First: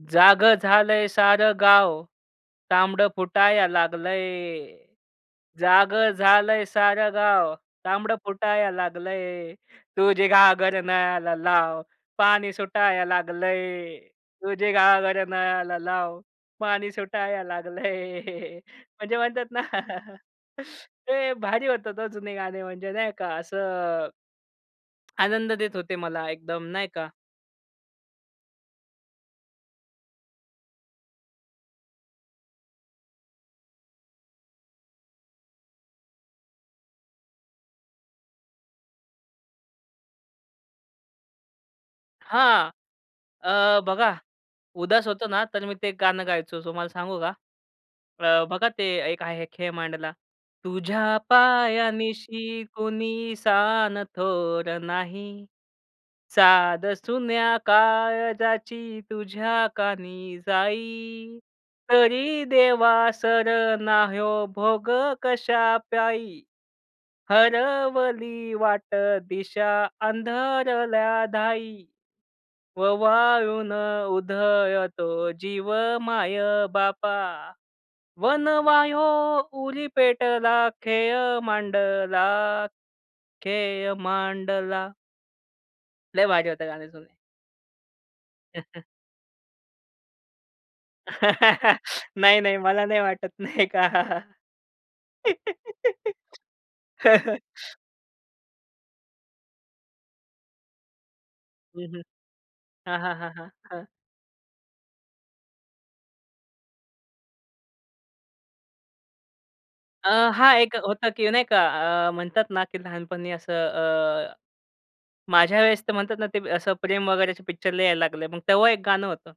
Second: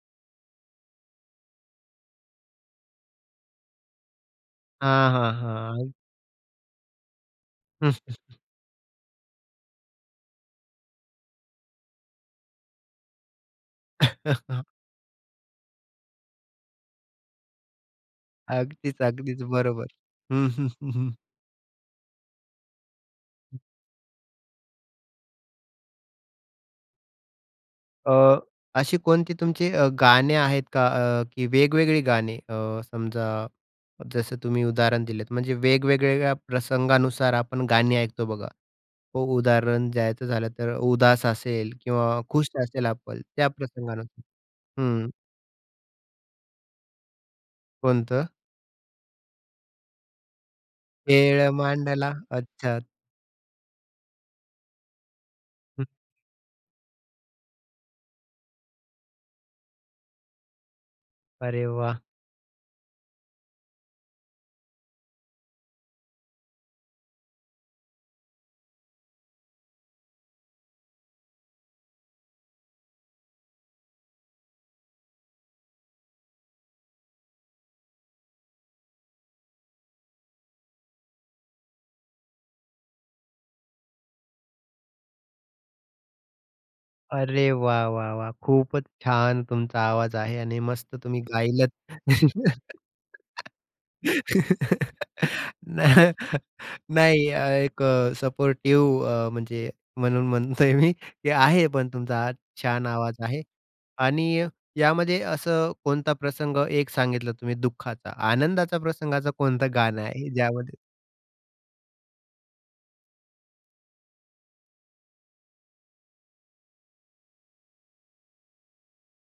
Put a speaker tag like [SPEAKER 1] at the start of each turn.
[SPEAKER 1] "जागं झालंय सारं गाव तांबडं फुटाया लागलंय,
[SPEAKER 2] हां, हां, हां. अन
[SPEAKER 1] जागं झालंय सारं गाव तांबडं फुटाया लागलंय. तुझी घागर नळाला लाव पाणी सुटाया लागलंय, तुझी घागर नळाला लाव पाणी सुटाया लागलंय."
[SPEAKER 2] अगदीच,
[SPEAKER 1] म्हणजे
[SPEAKER 2] अगदीच.
[SPEAKER 1] म्हणतात ना.
[SPEAKER 2] बरोबर. हं, हं, हं, हं.
[SPEAKER 1] ते भारी होतात हो जुने गाणे म्हणजे नाही का? असं. आनंद देत होते मला एकदम नाही का?
[SPEAKER 2] अ, अशी कोणती तुमची अ, गाणे आहेत का अ, की वेगवेगळी गाणे अ, समजा जसं तुम्ही उदाहरण दिलंत. म्हणजे वेगवेगळ्या प्रसंगानुसार आपण गाणी ऐकतो बघा. हो. उदाहरण द्यायचं झालं तर उदास असेल किंवा खुश
[SPEAKER 1] हां.
[SPEAKER 2] असेल आपण त्या
[SPEAKER 1] अ, बघा
[SPEAKER 2] प्रसंगानुसार.
[SPEAKER 1] उदास
[SPEAKER 2] हं.
[SPEAKER 1] होतो ना, तर मी ते गाणं गायचो, तुम्हाला सांगू का?
[SPEAKER 2] कोणतं?
[SPEAKER 1] अ, बघा ते एक आहे खेळ मांडला. "तुझ्या
[SPEAKER 2] खेळ
[SPEAKER 1] पाया
[SPEAKER 2] मांडला.
[SPEAKER 1] निशी
[SPEAKER 2] अच्छा.
[SPEAKER 1] कुणी सान थोर नाही.
[SPEAKER 2] हं.
[SPEAKER 1] साद सुन्या काळजाची तुझ्या कानी जाई,
[SPEAKER 2] अरे वाह!
[SPEAKER 1] तरी देवा सर ना हयो भोग कशा पायी? हरवली वाट दिशा अंधरल्या धाई, ववाळून उधळतो जीव माय-बापा, वनवा हयो उरी पेटला खेळ मांडला, खेळ मांडला." लई भारी होते गाणे जुने.
[SPEAKER 2] अरे वाह! वाह! वाह! खूपच छान तुमचा आवाज आहे. आणि मस्त तुम्ही गायलत.
[SPEAKER 1] नाही, नाही. मला नाही वाटत, नाही का?
[SPEAKER 2] नाह नाही एक अ, सपोर्टिव्ह अ, म्हणजे म्हणून म्हणतोय मी, ते आहे
[SPEAKER 1] हं,
[SPEAKER 2] पण
[SPEAKER 1] हं,
[SPEAKER 2] तुमचा आवाज छान
[SPEAKER 1] हां, हां,
[SPEAKER 2] आवाज
[SPEAKER 1] हां,
[SPEAKER 2] आहे.
[SPEAKER 1] हां, हां.
[SPEAKER 2] आणि यामध्ये असं कोणता प्रसंग एक सांगितलं तुम्ही दुःखाचा, आनंदाचा प्रसंगाचं कोणतं गाणं
[SPEAKER 1] अ,
[SPEAKER 2] आहे?
[SPEAKER 1] हां. एक
[SPEAKER 2] ज्यामध्ये
[SPEAKER 1] होतं की नाही का अ, म्हणतात ना की लहानपणी असं अ, माझ्या वेळेस ते म्हणतात ना ते असं प्रेम वगैरे पिक्चर लई यायला लागले. मग तेव्हा 1 गाणं होतं.